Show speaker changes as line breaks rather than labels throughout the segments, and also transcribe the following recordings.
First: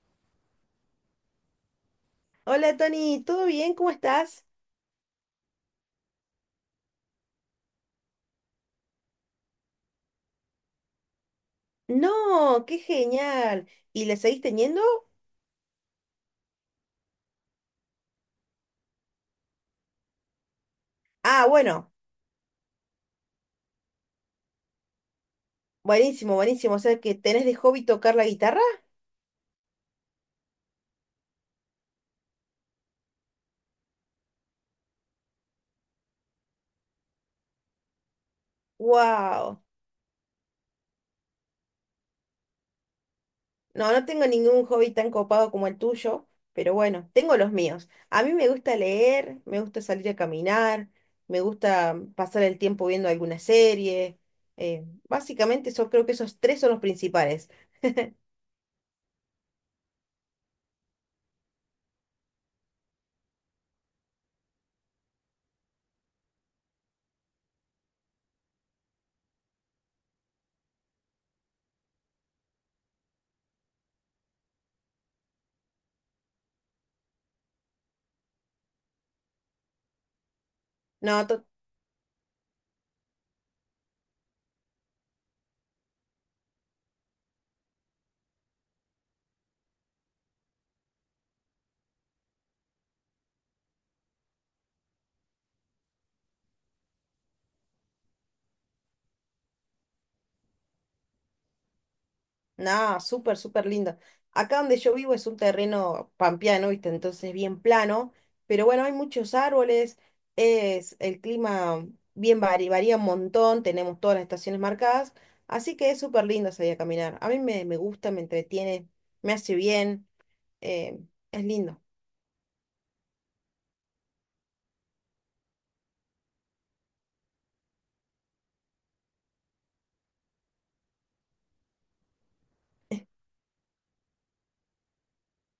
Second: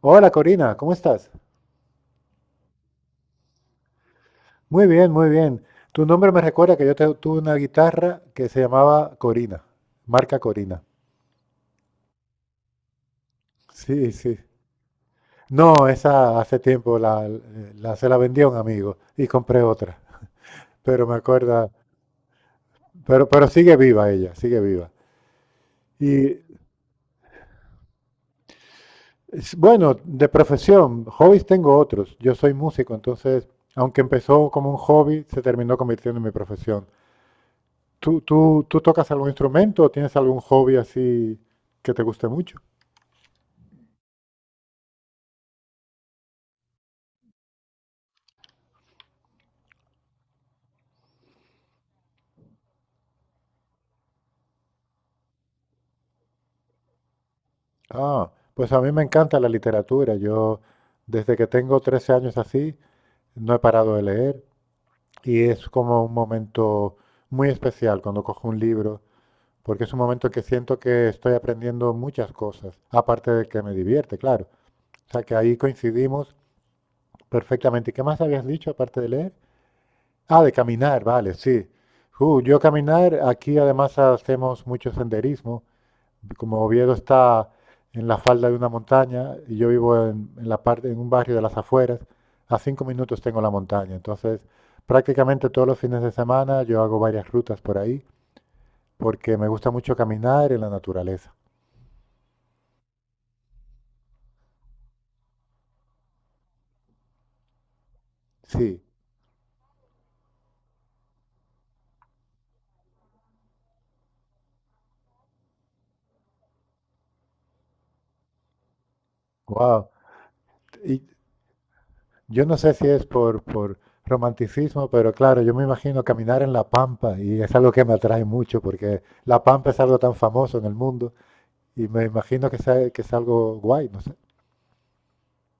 Hola Corina, ¿cómo estás?
Hola Tony, ¿todo bien? ¿Cómo estás?
Muy bien, muy bien. Tu nombre me recuerda que tuve una guitarra que se llamaba Corina, marca Corina.
No, qué genial. ¿Y
Sí,
le
sí.
seguís teniendo?
No, esa hace tiempo se la vendí a un amigo y compré otra. Pero me
Ah,
acuerda,
bueno,
pero sigue viva ella, sigue viva.
buenísimo,
Y
buenísimo. O sea que tenés de hobby tocar la guitarra.
bueno, de profesión, hobbies tengo otros. Yo soy músico, entonces, aunque empezó como un hobby, se terminó convirtiendo en mi profesión. ¿Tú tocas algún
¡Wow!
instrumento o tienes algún hobby así que te guste mucho?
No, no tengo ningún hobby tan copado como el tuyo, pero bueno, tengo los míos. A mí me gusta leer, me gusta salir a caminar, me gusta pasar el tiempo viendo alguna serie. Básicamente, eso, creo que esos tres son los principales.
Ah, pues a mí me encanta la literatura. Yo, desde que tengo 13 años así, no he parado de leer y es como un momento muy especial cuando cojo un libro, porque es un momento que siento que estoy aprendiendo muchas cosas, aparte de que me divierte, claro. O sea que ahí coincidimos perfectamente. ¿Y qué más habías dicho aparte de leer? Ah, de caminar,
No,
vale, sí. Yo caminar, aquí además hacemos mucho senderismo. Como Oviedo está en la falda de una montaña y yo vivo en la parte, en un barrio de las afueras, a 5 minutos tengo la montaña. Entonces, prácticamente todos los fines de semana yo hago varias rutas por ahí porque me gusta mucho caminar en la naturaleza.
no, súper, súper lindo. Acá donde yo vivo es un terreno pampeano, ¿viste? Entonces bien plano, pero
Sí,
bueno, hay muchos árboles, es el clima varía un montón, tenemos todas las estaciones marcadas, así que es súper lindo salir a caminar. A mí me gusta, me entretiene, me hace
wow.
bien, eh, es lindo.
Yo no sé si es por romanticismo, pero claro, yo me imagino caminar en la pampa y es algo que me atrae mucho porque la pampa es algo tan famoso en el mundo y me imagino que es algo guay, no sé.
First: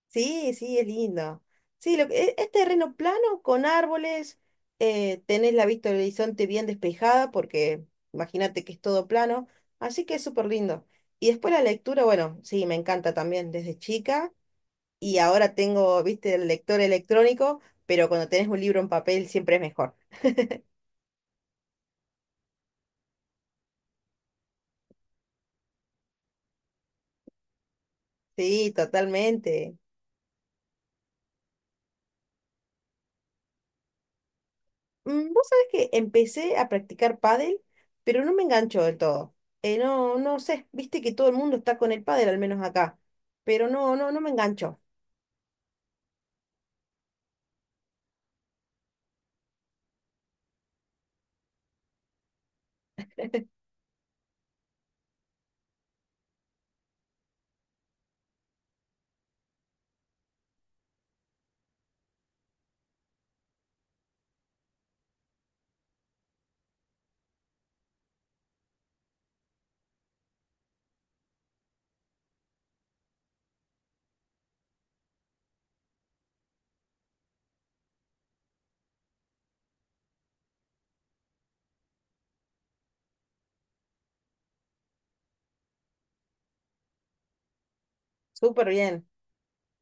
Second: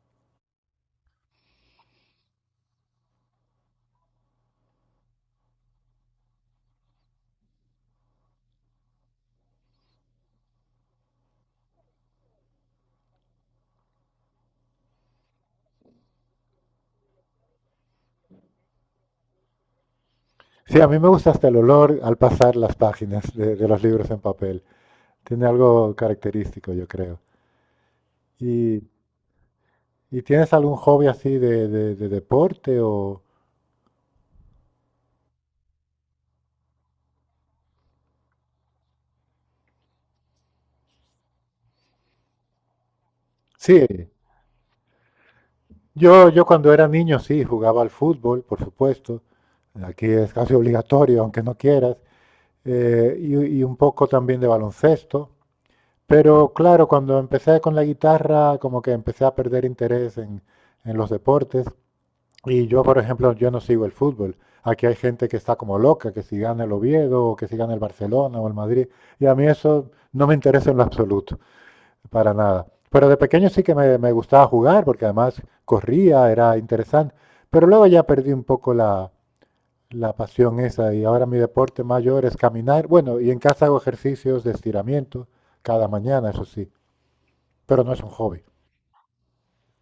Sí, sí, es lindo. Sí, es, terreno plano con árboles, tenés la vista del horizonte bien despejada porque imagínate que es todo plano, así que es súper lindo. Y después la lectura, bueno, sí, me encanta también desde chica y ahora tengo, viste, el lector electrónico, pero cuando tenés un libro en papel siempre es mejor.
Sí, a mí me gusta hasta el olor al pasar las páginas de los libros en papel. Tiene algo característico, yo creo.
Sí,
¿Y,
totalmente.
y tienes algún hobby así de deporte o...?
Vos sabés que empecé a practicar pádel, pero no me enganchó del todo. No, no sé, viste que todo el mundo está con el pádel, al menos acá. Pero
Sí,
no, no, no me enganchó.
yo cuando era niño sí, jugaba al fútbol, por supuesto. Aquí es casi obligatorio, aunque no quieras. Y un poco también de baloncesto. Pero claro, cuando empecé con la guitarra, como que empecé a perder interés en los deportes. Y yo, por ejemplo, yo no sigo el fútbol. Aquí hay gente que está como loca, que si gana el Oviedo, o que si gana el Barcelona o el Madrid. Y a mí eso no me interesa en lo absoluto, para nada. Pero de pequeño sí que me gustaba jugar, porque además corría, era interesante. Pero luego ya perdí un poco la pasión esa. Y ahora mi deporte mayor es caminar. Bueno, y en casa hago ejercicios de estiramiento cada mañana, eso sí. Pero no es un hobby.
Súper bien,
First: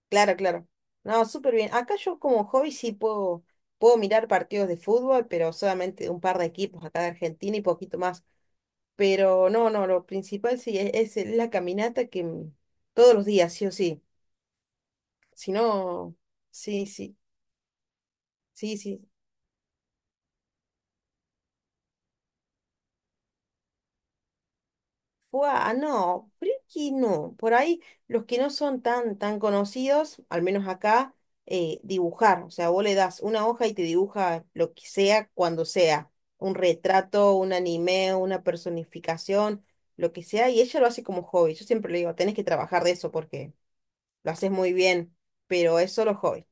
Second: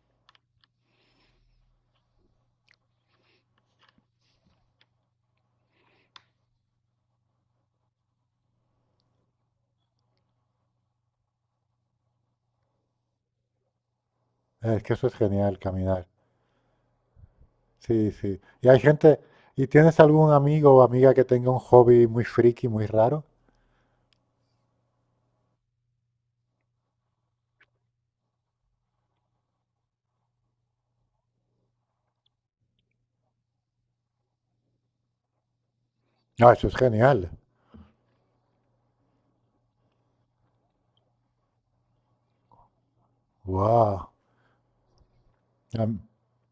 claro, claro. No, súper bien. Acá yo como hobby sí puedo mirar partidos de fútbol, pero solamente un par de equipos acá de Argentina y poquito más. Pero no, no, lo principal sí es la caminata que todos los días, sí o sí.
Es que eso es
Si
genial, caminar.
no, sí, sí,
Sí, sí. Y
sí,
hay
sí.
gente, ¿y tienes algún amigo o amiga que tenga un hobby muy friki, muy raro?
Fua, no, creo que no. Por ahí los que no son tan conocidos, al menos acá, dibujar. O sea, vos le das una hoja y te dibuja lo que sea, cuando sea.
No,
Un
eso es genial.
retrato, un anime, una personificación, lo que sea. Y ella lo hace como hobby. Yo siempre le digo, tenés que trabajar de eso porque
Wow.
lo haces muy bien, pero
A,
es solo hobby.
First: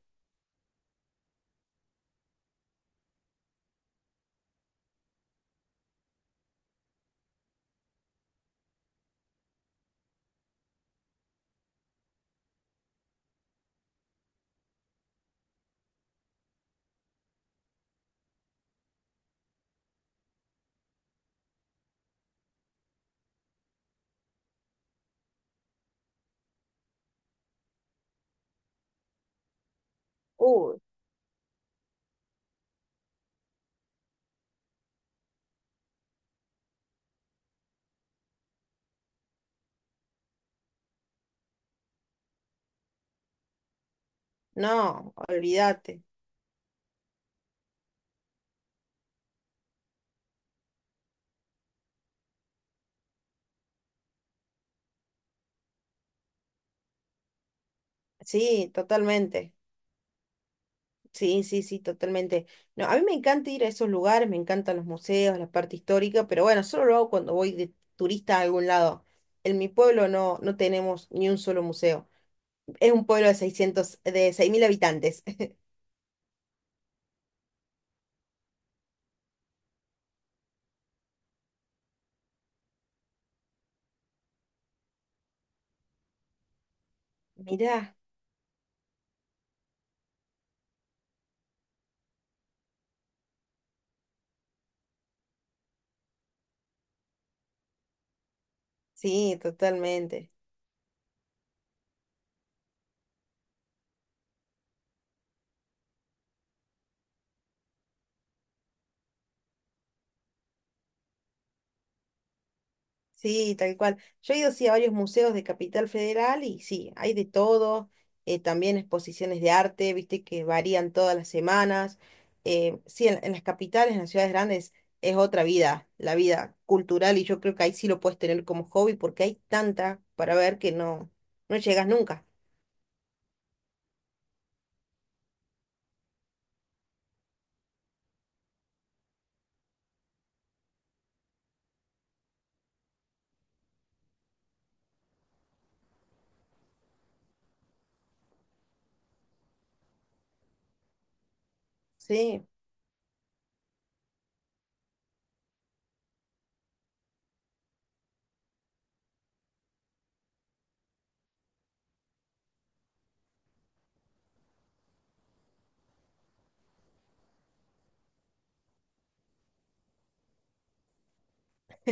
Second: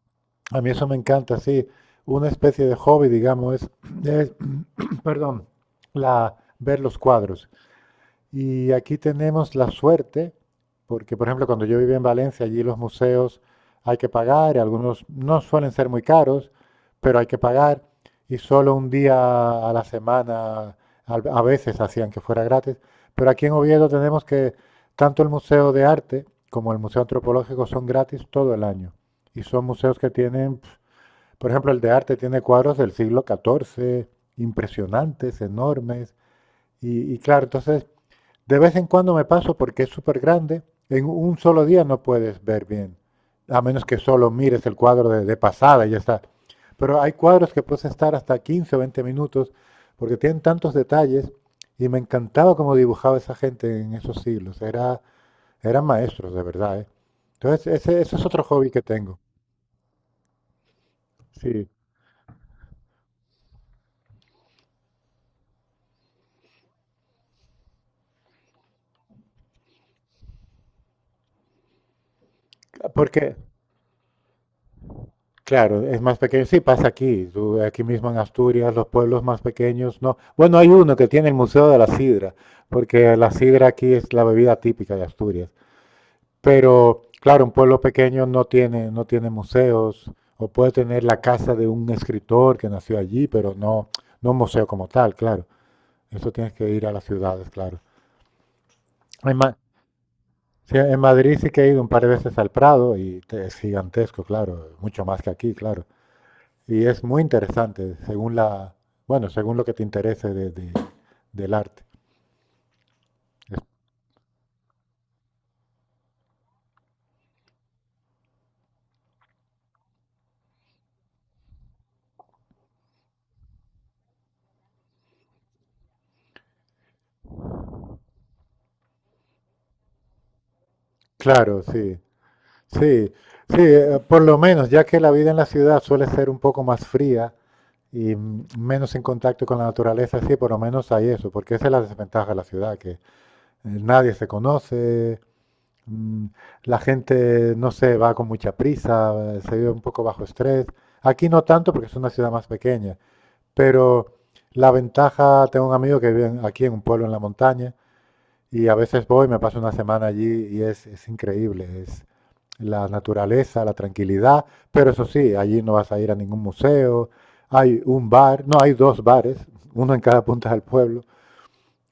a mí eso me encanta, sí. Una especie de hobby, digamos, es, perdón, ver los cuadros. Y aquí tenemos la suerte, porque por ejemplo cuando yo vivía en Valencia, allí los museos hay que pagar, y algunos no suelen ser muy caros, pero hay que pagar, y solo un día a la semana a veces hacían que fuera gratis. Pero aquí en Oviedo tenemos que tanto el Museo de Arte como el Museo Antropológico son gratis todo el año. Y son museos que tienen,
Uy,
por ejemplo, el de arte tiene cuadros del siglo XIV, impresionantes, enormes. Y claro, entonces de vez en cuando me paso porque es súper grande. En un solo día no puedes ver bien, a menos que solo mires el cuadro
no,
de pasada y ya
olvídate.
está. Pero hay cuadros que puedes estar hasta 15 o 20 minutos porque tienen tantos detalles y me encantaba cómo dibujaba esa gente en esos siglos. Era, eran maestros, de verdad, ¿eh? Entonces, ese es otro hobby
Sí,
que tengo.
totalmente. Sí, sí,
Sí,
sí, totalmente. No, a mí me encanta ir a esos lugares, me encantan los museos, la parte histórica, pero bueno, solo lo hago cuando voy de turista a algún lado. En mi pueblo no, no tenemos ni un solo museo. Es un pueblo
porque
de 6000 habitantes.
claro, es más pequeño. Sí, pasa aquí, aquí mismo en Asturias, los pueblos más pequeños, no. Bueno, hay uno que tiene el Museo de la Sidra, porque la sidra aquí es la bebida típica de Asturias. Pero, claro, un pueblo
Mirá,
pequeño no tiene, no tiene museos, o puede tener la casa de un escritor que nació allí, pero no, no un museo como tal, claro. Eso tienes que ir a las ciudades, claro. En,
sí,
Ma-
totalmente.
sí, en Madrid sí que he ido un par de veces al Prado es gigantesco, claro, mucho más que aquí, claro. Y es muy interesante, según bueno, según lo que te interese del arte.
Sí, tal cual. Yo he ido sí a varios museos de Capital Federal y sí, hay de todo, también exposiciones de arte, viste que varían todas las semanas. Sí, en las capitales, en las ciudades grandes, es otra vida, la vida cultural, y yo creo que ahí sí lo puedes tener como hobby porque hay tanta para ver que no, no
Claro,
llegas
sí,
nunca.
sí, sí, por lo menos, ya que la vida en la ciudad suele ser un poco más fría y menos en contacto con la naturaleza, sí, por lo menos hay eso, porque esa es la desventaja de la ciudad, que nadie se conoce, mm, la gente, no sé, va con mucha prisa, se vive un poco bajo estrés. Aquí no tanto porque es una ciudad
Sí.
más pequeña. Pero la ventaja, tengo un amigo que vive aquí en un pueblo en la montaña y a veces voy, me paso una semana allí y es increíble. Es la naturaleza, la tranquilidad, pero eso sí, allí no vas a ir a ningún museo. Hay un bar, no, hay dos bares, uno en cada punta del pueblo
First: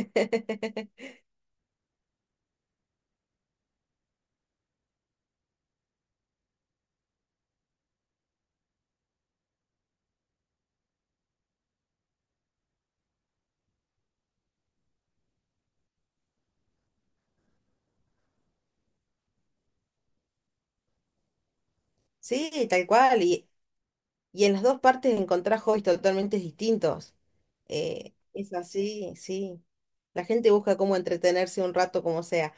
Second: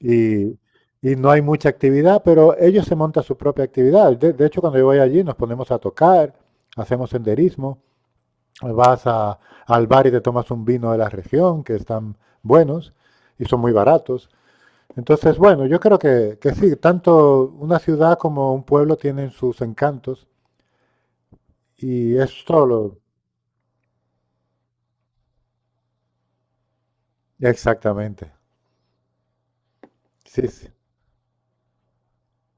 y, y no hay mucha actividad, pero ellos se montan su propia actividad. De hecho, cuando yo voy allí nos ponemos a tocar, hacemos senderismo. Vas a- Al bar y te tomas un vino de la región, que están buenos y son muy baratos. Entonces, bueno, yo creo que sí, tanto una ciudad como un pueblo tienen sus encantos y es
Sí, tal
solo...
cual. Y en las dos partes encontrás hobbies totalmente distintos.
Exactamente,
Es así, sí. La
sí,
gente
sí.
busca cómo entretenerse un rato como sea.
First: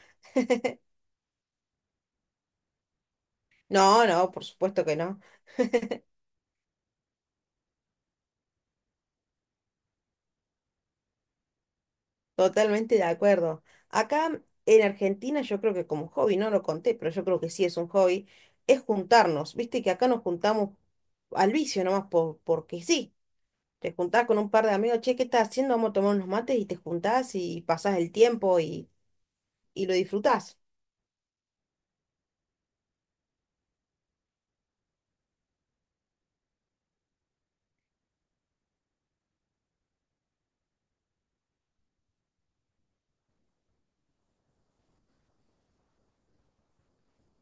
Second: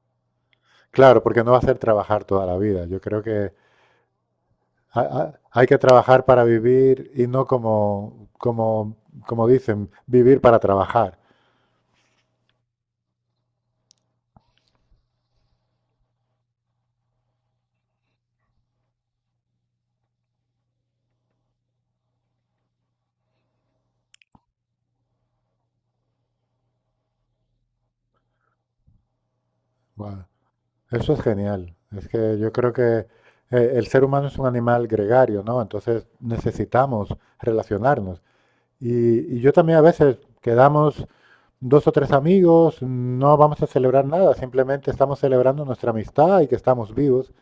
Claro, porque no va a ser trabajar toda la vida. Yo creo que
No, no, por supuesto que no.
hay que trabajar para vivir y no como dicen, vivir para trabajar.
Totalmente de acuerdo. Acá en Argentina yo creo que como hobby, no lo conté, pero yo creo que sí es un hobby, es juntarnos. Viste que acá nos juntamos al vicio nomás porque sí. Te juntás con un par de amigos, che, ¿qué estás haciendo? Vamos a tomar unos mates y te juntás y pasás el tiempo y lo
Bueno,
disfrutás.
eso es genial. Es que yo creo que el ser humano es un animal gregario, ¿no? Entonces necesitamos relacionarnos. Y yo también a veces quedamos 2 o 3 amigos, no vamos a celebrar nada, simplemente estamos celebrando nuestra amistad y que estamos vivos.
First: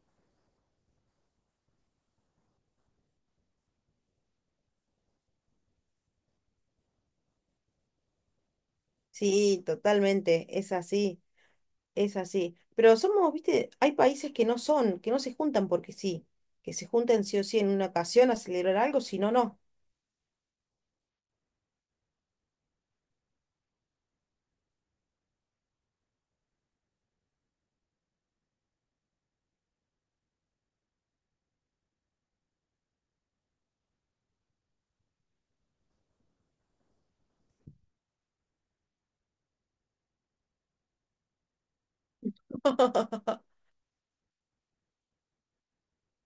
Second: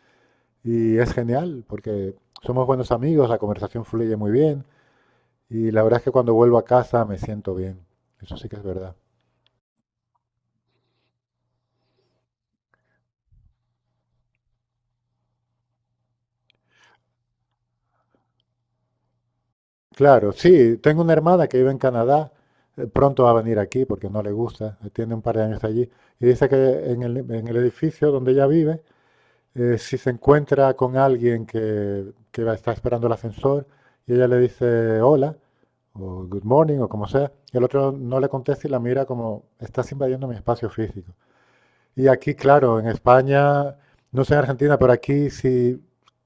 Y es genial porque somos buenos amigos, la conversación fluye muy bien y la verdad es que cuando vuelvo a casa me siento bien. Eso sí que es verdad.
Sí, totalmente, es así. Es así. Pero somos, viste, hay países que no son, que no se juntan porque sí, que se juntan sí o sí en una ocasión a celebrar algo, si no, no.
Claro, sí, tengo una hermana que vive en Canadá, pronto va a venir aquí porque no le gusta, tiene un par de años allí, y dice que en el edificio donde ella vive, si se encuentra con alguien que está esperando el ascensor y ella le dice hola, o good morning, o como sea, y el otro no le contesta y la mira como, estás invadiendo mi espacio físico. Y aquí, claro, en España, no sé en Argentina, pero aquí si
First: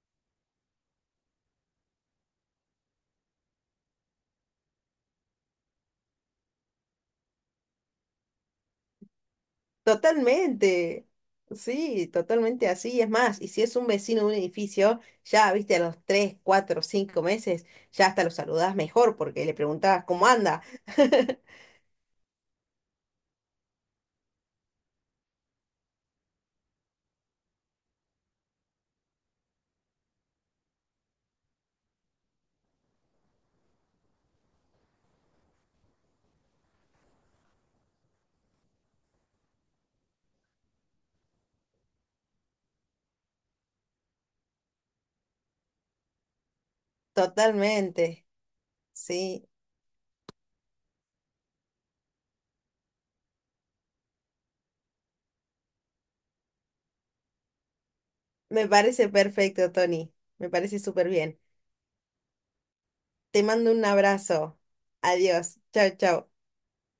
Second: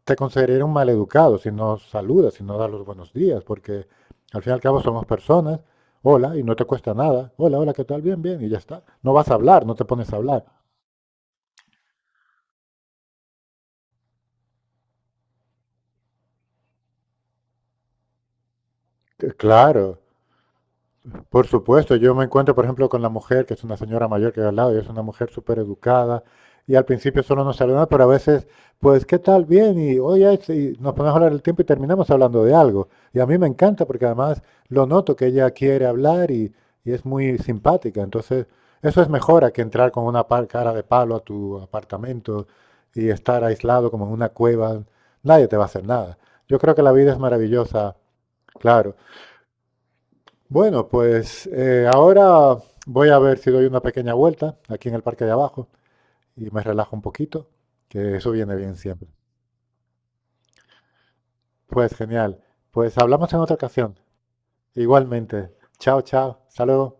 te consideraría un maleducado si no saludas, si no das los buenos días, porque al fin y al cabo somos personas, hola, y no te cuesta nada, hola, hola, ¿qué tal? Bien, bien, y ya está. No vas a hablar, no te pones a hablar.
Totalmente. Sí, totalmente así. Es más, y si es un vecino de un edificio, ya, viste, a los 3, 4, 5 meses, ya hasta lo saludás mejor porque le
Claro,
preguntabas cómo anda.
por supuesto, yo me encuentro, por ejemplo, con la mujer, que es una señora mayor que hay al lado, y es una mujer súper educada, y al principio solo nos saluda, pero a veces, pues, ¿qué tal? Bien, y oye, y nos ponemos a hablar el tiempo y terminamos hablando de algo. Y a mí me encanta porque además lo noto que ella quiere hablar y es muy simpática. Entonces, eso es mejor a que entrar con una cara de palo a tu apartamento y estar aislado como en una cueva. Nadie te va a hacer nada. Yo creo que la vida es maravillosa,
Totalmente.
claro,
Sí,
bueno, pues ahora voy a ver si doy una pequeña vuelta aquí en el parque de abajo y me relajo un poquito, que eso viene
me
bien siempre.
parece perfecto, Tony. Me parece súper bien.
Pues genial. Pues hablamos en
Te
otra
mando un
ocasión.
abrazo.
Igualmente.
Adiós. Chao,
Chao,
chao.
chao. Hasta luego.